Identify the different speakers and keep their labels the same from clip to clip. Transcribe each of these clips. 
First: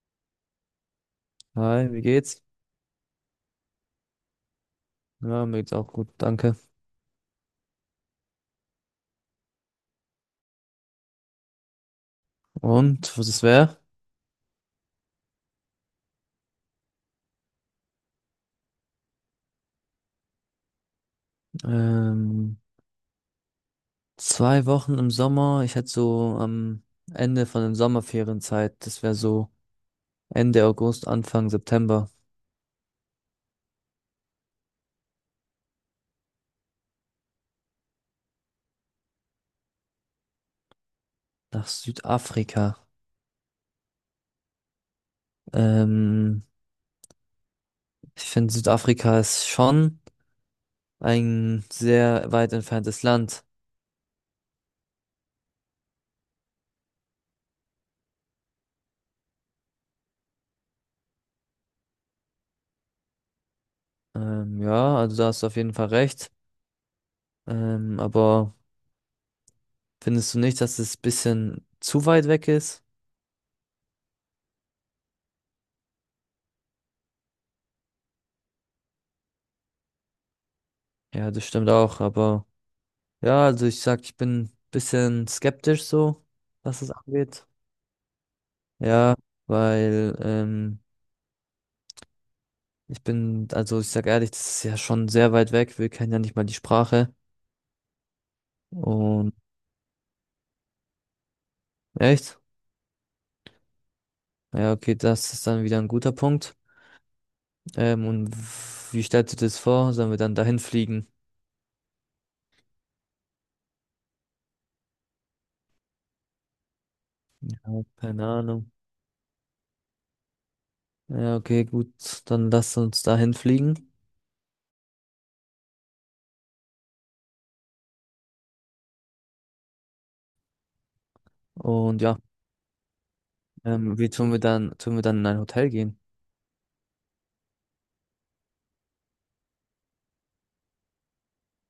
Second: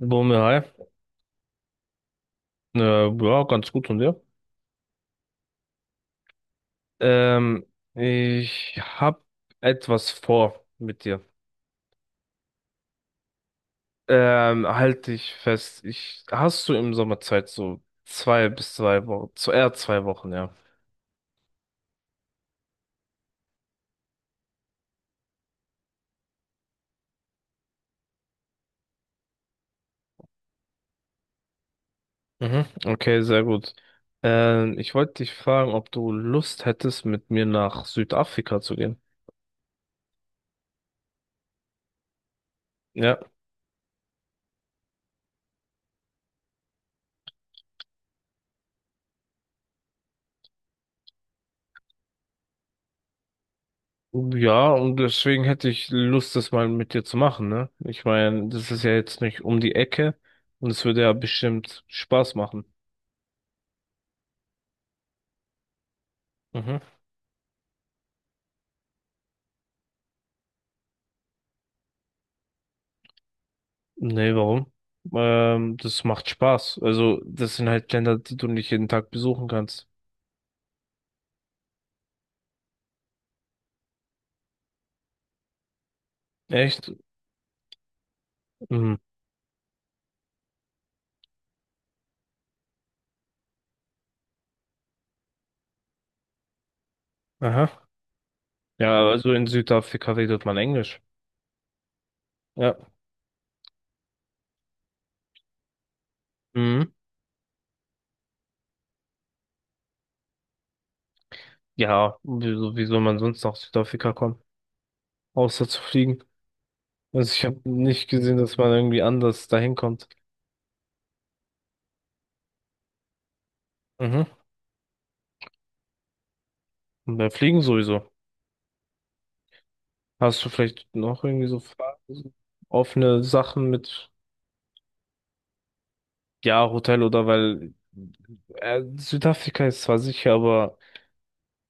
Speaker 1: Bumi, hi.
Speaker 2: Hi, wie geht's?
Speaker 1: Ja, ganz gut und dir?
Speaker 2: Ja, mir geht's auch gut, danke.
Speaker 1: Ähm, ich habe etwas vor mit dir.
Speaker 2: Und was es wäre?
Speaker 1: Halt dich fest. Hast du im Sommer Zeit, so zwei bis zwei Wochen, zu eher zwei Wochen, ja.
Speaker 2: Ähm, 2 Wochen im Sommer. Ich hätte so am Ende von den Sommerferienzeit, das wäre so Ende August, Anfang September,
Speaker 1: Mhm. Okay, sehr gut. Ich wollte dich fragen, ob du Lust hättest, mit mir nach Südafrika zu gehen.
Speaker 2: nach Südafrika.
Speaker 1: Ja.
Speaker 2: Ähm, Ich finde, Südafrika ist schon ein sehr weit entferntes Land.
Speaker 1: Ja, und deswegen hätte ich Lust, das mal mit dir zu machen, ne? Ich meine, das ist ja jetzt nicht um die Ecke und es würde ja bestimmt Spaß machen.
Speaker 2: Ja, also da hast du auf jeden Fall recht.
Speaker 1: Mhm.
Speaker 2: Aber findest du nicht, dass es bisschen zu weit weg ist?
Speaker 1: Nee, warum? Das macht Spaß. Also, das sind halt Länder, die du nicht jeden Tag besuchen kannst.
Speaker 2: Ja, das stimmt auch, aber. Ja, also ich sag, ich bin ein bisschen skeptisch so, was
Speaker 1: Echt?
Speaker 2: es angeht.
Speaker 1: Mhm.
Speaker 2: Ja, weil ich bin, also ich sag ehrlich, das ist ja schon sehr weit weg. Wir kennen ja nicht mal die Sprache.
Speaker 1: Aha. Ja, also
Speaker 2: Und
Speaker 1: in Südafrika redet man Englisch.
Speaker 2: echt?
Speaker 1: Ja.
Speaker 2: Ja, okay, das ist dann wieder ein guter Punkt.
Speaker 1: Mhm.
Speaker 2: Und wie stellst du dir das vor? Sollen wir dann dahin fliegen?
Speaker 1: Ja, wieso, wie soll man sonst nach Südafrika kommen? Außer zu fliegen. Also ich habe
Speaker 2: Ja,
Speaker 1: nicht
Speaker 2: keine
Speaker 1: gesehen, dass man
Speaker 2: Ahnung.
Speaker 1: irgendwie anders dahin kommt.
Speaker 2: Ja, okay, gut, dann lass uns dahin fliegen.
Speaker 1: Mhm. Und bei Fliegen sowieso. Hast du vielleicht noch irgendwie so Fragen,
Speaker 2: Und ja,
Speaker 1: so offene Sachen mit,
Speaker 2: wie tun wir dann in ein Hotel gehen?
Speaker 1: ja, Hotel oder weil Südafrika ist zwar sicher, aber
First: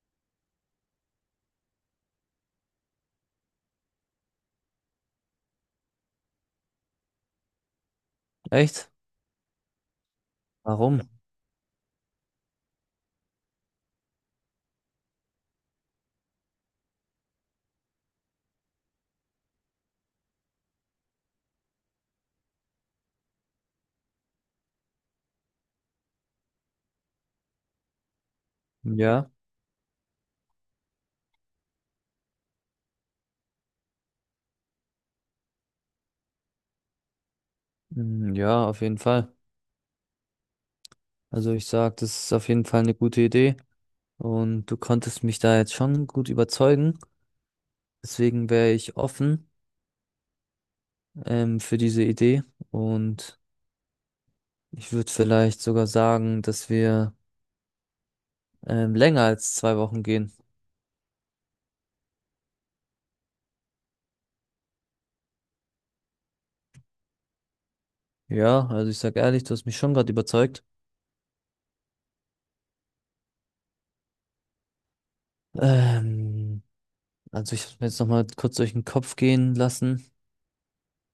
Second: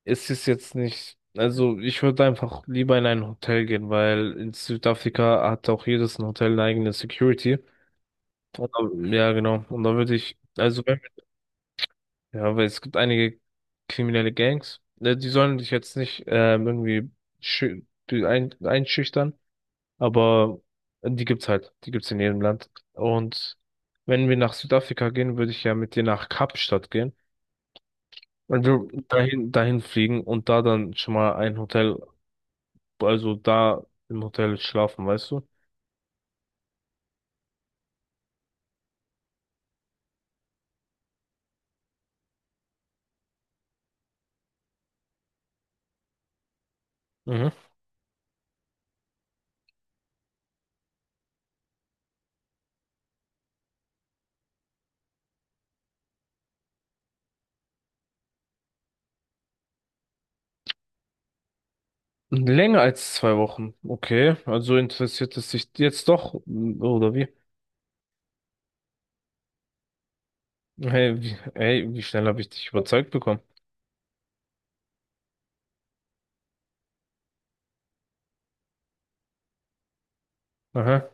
Speaker 1: ist es jetzt nicht. Also ich würde einfach lieber in ein Hotel gehen, weil in Südafrika hat auch jedes ein Hotel eine eigene Security. Und,
Speaker 2: Echt?
Speaker 1: ja, genau. Und da würde ich, also wenn,
Speaker 2: Warum?
Speaker 1: ja, weil es gibt einige kriminelle Gangs, ne, die sollen dich jetzt nicht irgendwie schü- die einschüchtern, aber die gibt's halt, die gibt's in jedem Land. Und wenn wir nach Südafrika gehen, würde ich ja mit dir nach Kapstadt gehen. Und wir
Speaker 2: Ja,
Speaker 1: dahin fliegen und da dann schon mal ein Hotel also da im Hotel schlafen, weißt du?
Speaker 2: Ja, auf jeden Fall. Also ich sag, das ist auf jeden Fall eine gute Idee und du konntest mich da jetzt schon gut überzeugen.
Speaker 1: Mhm.
Speaker 2: Deswegen wäre ich offen für diese Idee und ich würde vielleicht sogar sagen, dass wir länger als 2 Wochen gehen.
Speaker 1: Länger als zwei Wochen. Okay, also interessiert es dich jetzt doch, oder wie?
Speaker 2: Ja, also ich sag ehrlich, du hast mich schon gerade überzeugt.
Speaker 1: Hey, hey, wie schnell habe ich dich überzeugt bekommen?
Speaker 2: Ähm, also ich habe mir jetzt nochmal kurz durch den Kopf gehen lassen.
Speaker 1: Aha.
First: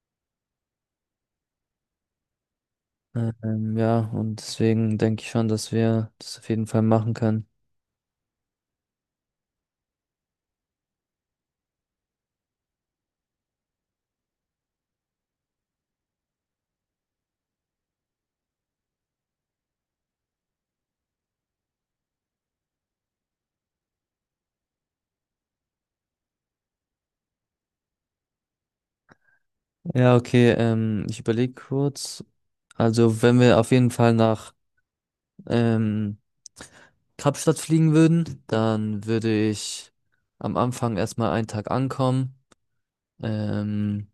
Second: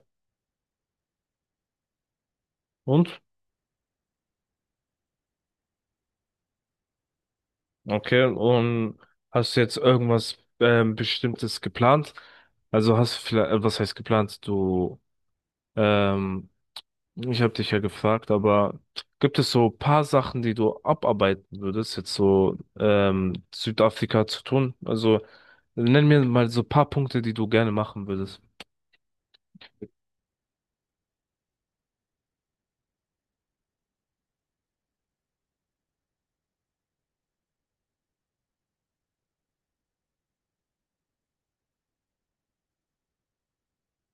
Speaker 1: Und?
Speaker 2: Ja, und deswegen denke ich schon, dass wir das auf jeden Fall machen können.
Speaker 1: Okay, und hast du jetzt irgendwas Bestimmtes geplant? Also hast du vielleicht, was heißt geplant? Du ähm, Ich habe dich ja gefragt, aber gibt es so paar Sachen, die du abarbeiten würdest, jetzt so Südafrika zu tun? Also nenn mir mal so paar Punkte, die du gerne machen würdest.
Speaker 2: Ja, okay, ich überlege kurz. Also, wenn wir auf jeden Fall nach ähm, Kapstadt fliegen würden, dann würde ich am Anfang erstmal einen Tag ankommen ähm,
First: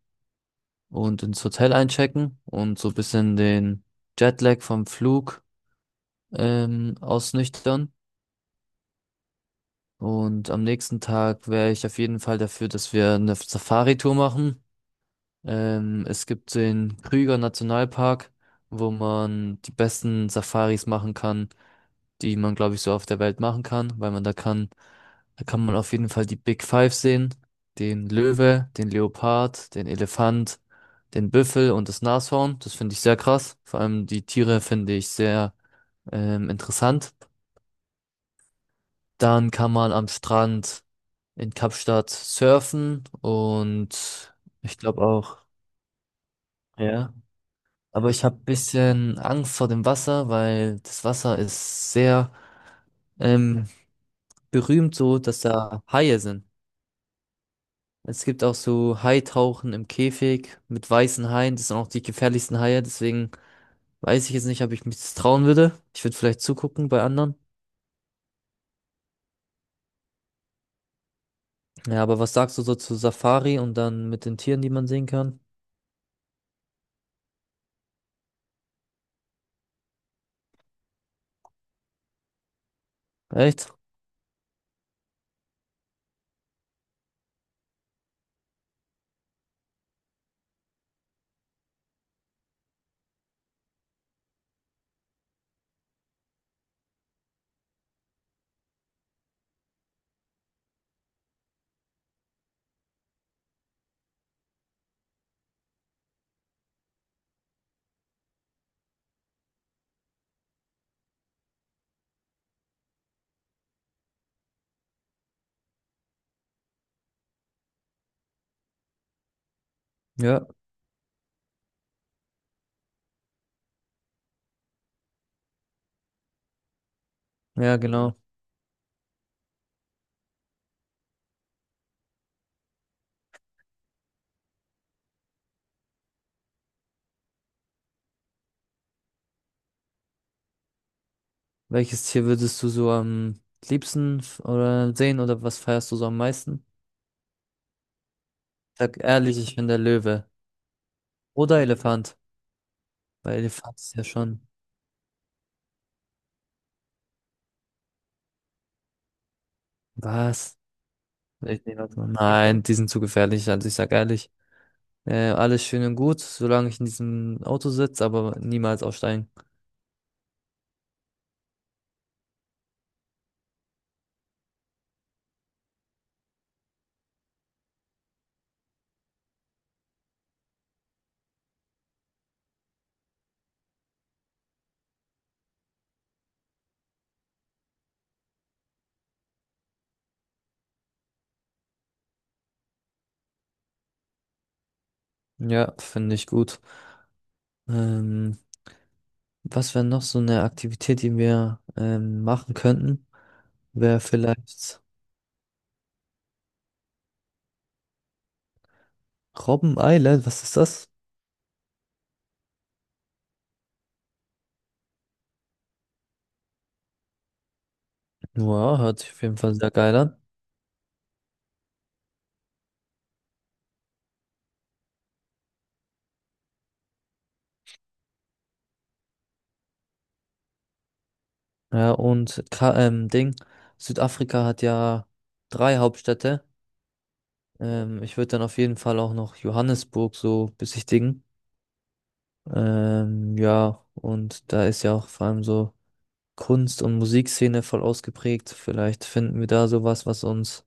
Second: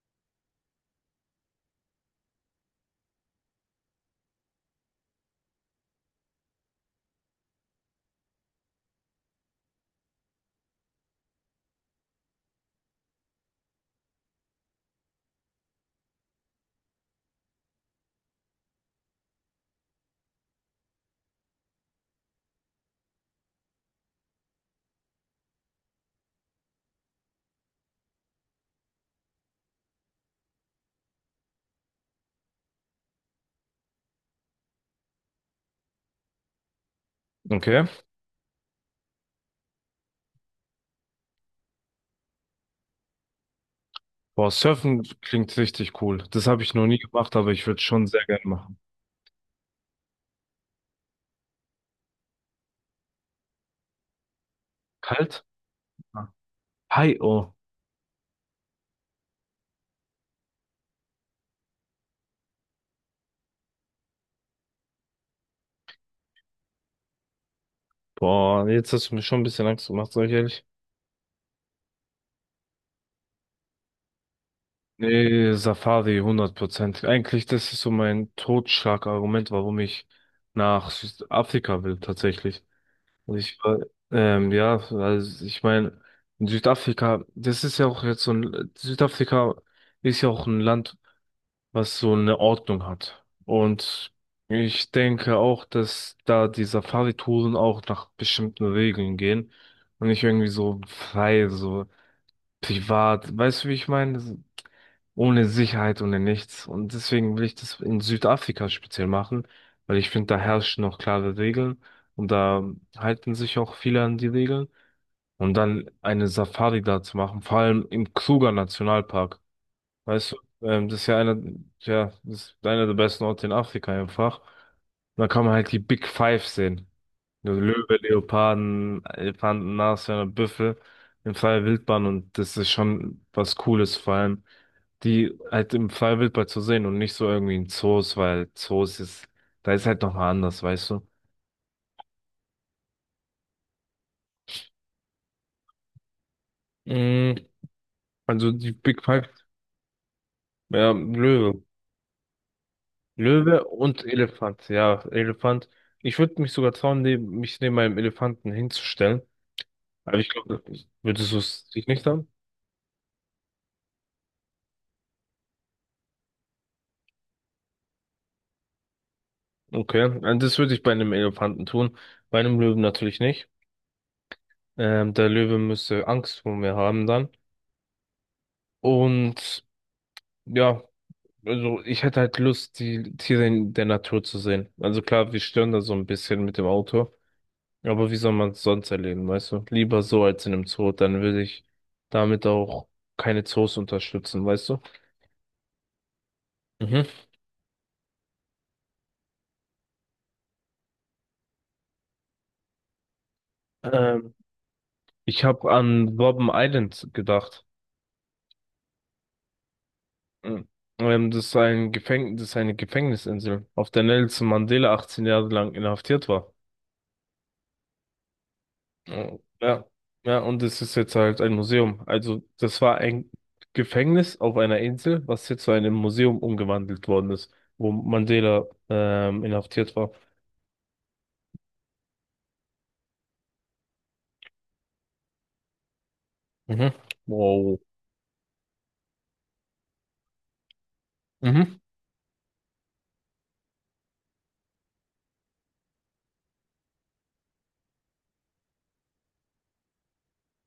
Speaker 2: und ins Hotel einchecken und so ein bisschen den Jetlag vom Flug ausnüchtern. Und am nächsten Tag wäre ich auf jeden Fall dafür, dass wir eine Safari-Tour machen. Es gibt den Krüger Nationalpark, wo man die besten Safaris machen kann, die man, glaube ich, so auf der Welt machen kann, weil man da kann man auf jeden Fall die Big Five sehen, den Löwe, den Leopard, den Elefant, den Büffel und das Nashorn. Das finde ich sehr krass. Vor allem die Tiere finde ich sehr interessant.
Speaker 1: Okay.
Speaker 2: Dann kann man am Strand in Kapstadt surfen und
Speaker 1: Boah,
Speaker 2: ich glaube
Speaker 1: Surfen
Speaker 2: auch,
Speaker 1: klingt richtig cool. Das habe ich noch nie
Speaker 2: ja.
Speaker 1: gemacht, aber ich würde schon
Speaker 2: Aber ich
Speaker 1: sehr
Speaker 2: habe
Speaker 1: gerne
Speaker 2: ein
Speaker 1: machen.
Speaker 2: bisschen Angst vor dem Wasser, weil das Wasser ist sehr ähm, berühmt so, dass
Speaker 1: Kalt?
Speaker 2: da Haie
Speaker 1: Ja.
Speaker 2: sind.
Speaker 1: Hi, oh.
Speaker 2: Es gibt auch so Haitauchen im Käfig mit weißen Haien. Das sind auch die gefährlichsten Haie. Deswegen weiß ich jetzt nicht, ob ich mich das trauen würde. Ich würde vielleicht zugucken bei anderen.
Speaker 1: Boah, jetzt hast du mir schon ein bisschen Angst gemacht, sag ich ehrlich.
Speaker 2: Ja, aber was sagst du so zu Safari und dann mit den Tieren, die man sehen kann?
Speaker 1: Nee, Safari 100%. Eigentlich, das ist so mein Totschlagargument, warum ich nach Südafrika will, tatsächlich. Also Ich
Speaker 2: Echt?
Speaker 1: war, ja, also ich meine, in Südafrika, das ist ja auch jetzt Südafrika ist ja auch ein Land, was so eine Ordnung hat. Und ich denke auch, dass da die Safari-Touren auch nach bestimmten Regeln gehen und nicht irgendwie so frei, so privat. Weißt du, wie ich meine? Ohne Sicherheit, ohne nichts. Und deswegen will ich das in Südafrika speziell machen, weil ich finde, da herrschen noch klare Regeln und da halten sich auch viele an die Regeln. Und dann eine Safari da zu machen, vor allem im Kruger Nationalpark. Weißt
Speaker 2: Ja,
Speaker 1: du, das ist ja einer, ja, das ist einer der besten Orte in Afrika einfach. Und da kann man halt die Big Five sehen. Also
Speaker 2: ja,
Speaker 1: Löwe,
Speaker 2: genau.
Speaker 1: Leoparden, Elefanten, Nashörner, Büffel in freier Wildbahn und das ist schon was Cooles, vor allem die halt im freier Wildbahn zu sehen und nicht so irgendwie in Zoos, weil Zoos ist, da ist halt nochmal anders, weißt du?
Speaker 2: Welches Tier würdest du so am liebsten oder sehen oder was feierst du so am meisten?
Speaker 1: Mm, also die
Speaker 2: Sag
Speaker 1: Big Five,
Speaker 2: ehrlich, ich bin der Löwe.
Speaker 1: ja, Löwe.
Speaker 2: Oder Elefant. Weil
Speaker 1: Löwe
Speaker 2: Elefant ist
Speaker 1: und
Speaker 2: ja schon.
Speaker 1: Elefant, ja, Elefant. Ich würde mich sogar trauen, mich neben meinem Elefanten hinzustellen. Aber ich
Speaker 2: Was?
Speaker 1: glaube, würdest du
Speaker 2: Ich
Speaker 1: es
Speaker 2: nehme
Speaker 1: dich
Speaker 2: das
Speaker 1: nicht
Speaker 2: mal.
Speaker 1: trauen?
Speaker 2: Nein, die sind zu gefährlich. Also ich sag ehrlich. Alles schön und gut, solange ich in diesem Auto sitze, aber niemals aussteigen.
Speaker 1: Okay, also das würde ich bei einem Elefanten tun, bei einem Löwen natürlich nicht. Der Löwe müsste Angst vor mir haben dann. Und ja, also ich hätte halt Lust, die Tiere in der Natur zu sehen. Also klar, wir stören da so ein bisschen mit dem Auto, aber wie soll man es sonst erleben, weißt du? Lieber so als in einem Zoo, dann würde ich damit auch keine Zoos unterstützen, weißt du?
Speaker 2: Ja, finde ich gut.
Speaker 1: Mhm.
Speaker 2: Ähm, Was wäre noch so eine Aktivität, die wir machen könnten? Wäre
Speaker 1: Ähm,
Speaker 2: vielleicht
Speaker 1: ich habe an Robben Island gedacht.
Speaker 2: Robben Island. Was ist
Speaker 1: Mhm.
Speaker 2: das?
Speaker 1: Das ist ein Gefäng das ist eine Gefängnisinsel, auf der Nelson Mandela 18 Jahre lang inhaftiert war.
Speaker 2: Ja, hört sich auf jeden
Speaker 1: Oh,
Speaker 2: Fall sehr
Speaker 1: ja,
Speaker 2: geil an.
Speaker 1: ja, und es ist jetzt halt ein Museum. Also, das war ein Gefängnis auf einer Insel, was jetzt zu einem Museum umgewandelt worden ist, wo Mandela inhaftiert war.
Speaker 2: Ja, und Südafrika hat ja drei Hauptstädte.
Speaker 1: Mhm. Wow.
Speaker 2: Ich würde dann auf jeden Fall auch noch Johannesburg so besichtigen.
Speaker 1: Mhm.
Speaker 2: Ja, und da ist ja auch vor allem so Kunst- und Musikszene voll ausgeprägt. Vielleicht finden wir da sowas, was uns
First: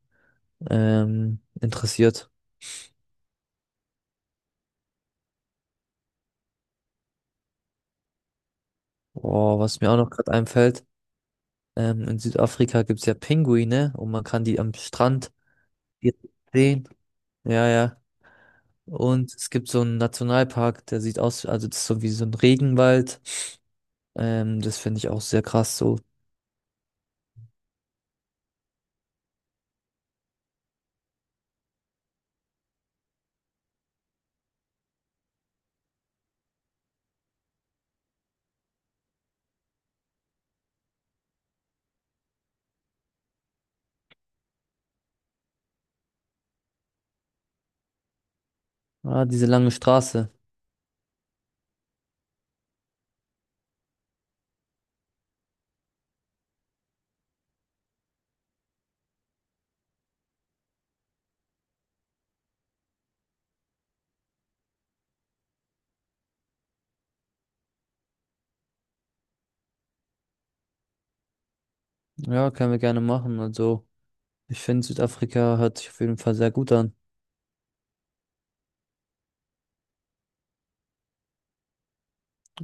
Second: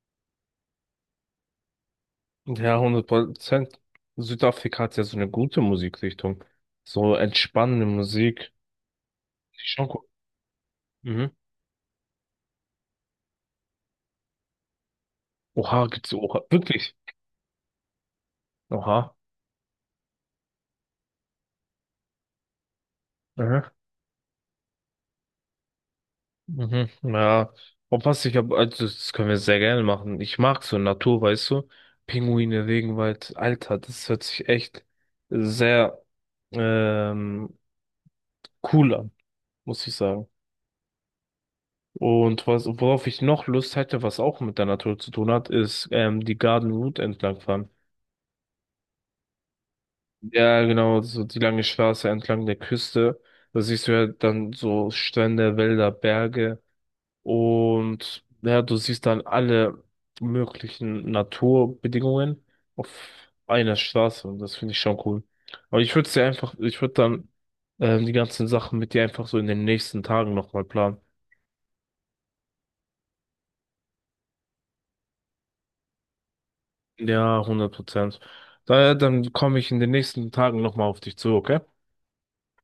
Speaker 2: interessiert.
Speaker 1: Ja, hundert Prozent. Südafrika hat ja so eine gute Musikrichtung. So entspannende Musik. Die
Speaker 2: Boah,
Speaker 1: ist
Speaker 2: was
Speaker 1: schon
Speaker 2: mir auch
Speaker 1: gut.
Speaker 2: noch gerade einfällt,
Speaker 1: Mhm.
Speaker 2: in Südafrika gibt's ja Pinguine und man kann die am Strand
Speaker 1: Oha, gibt's oha?
Speaker 2: sehen.
Speaker 1: Wirklich?
Speaker 2: Ja, ja.
Speaker 1: Oha.
Speaker 2: Und es gibt so einen Nationalpark, der sieht aus, also das ist so wie so ein Regenwald.
Speaker 1: Mhm.
Speaker 2: Das finde ich auch sehr krass so.
Speaker 1: Mhm, ja, und was ich hab, also das können wir sehr gerne machen. Ich mag so Natur, weißt du? Pinguine, Regenwald, Alter, das hört sich echt sehr ähm, cool an, muss ich sagen. Und was, worauf ich noch Lust hätte, was auch mit der Natur zu tun hat, ist die Garden Route entlangfahren.
Speaker 2: Ah, diese lange Straße.
Speaker 1: Ja, genau, so die lange Straße entlang der Küste. Da siehst du ja dann so Strände, Wälder, Berge. Und ja, du siehst dann alle möglichen Naturbedingungen auf einer Straße und das finde ich schon cool. Aber ich würde es dir einfach, ich würde dann die ganzen Sachen mit dir einfach so in den nächsten Tagen nochmal planen.
Speaker 2: Ja, können wir gerne machen. Also, ich finde, Südafrika hört sich auf jeden Fall sehr gut an.
Speaker 1: Ja, hundert Prozent. Daher, dann komme ich in den nächsten Tagen nochmal auf dich zu, okay?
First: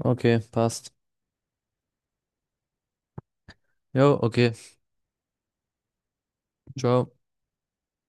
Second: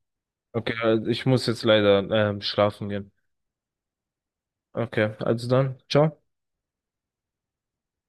Speaker 2: Okay,
Speaker 1: Okay,
Speaker 2: passt.
Speaker 1: also ich muss jetzt leider schlafen gehen.
Speaker 2: Jo, okay.
Speaker 1: Okay, also dann, ciao.
Speaker 2: Ciao.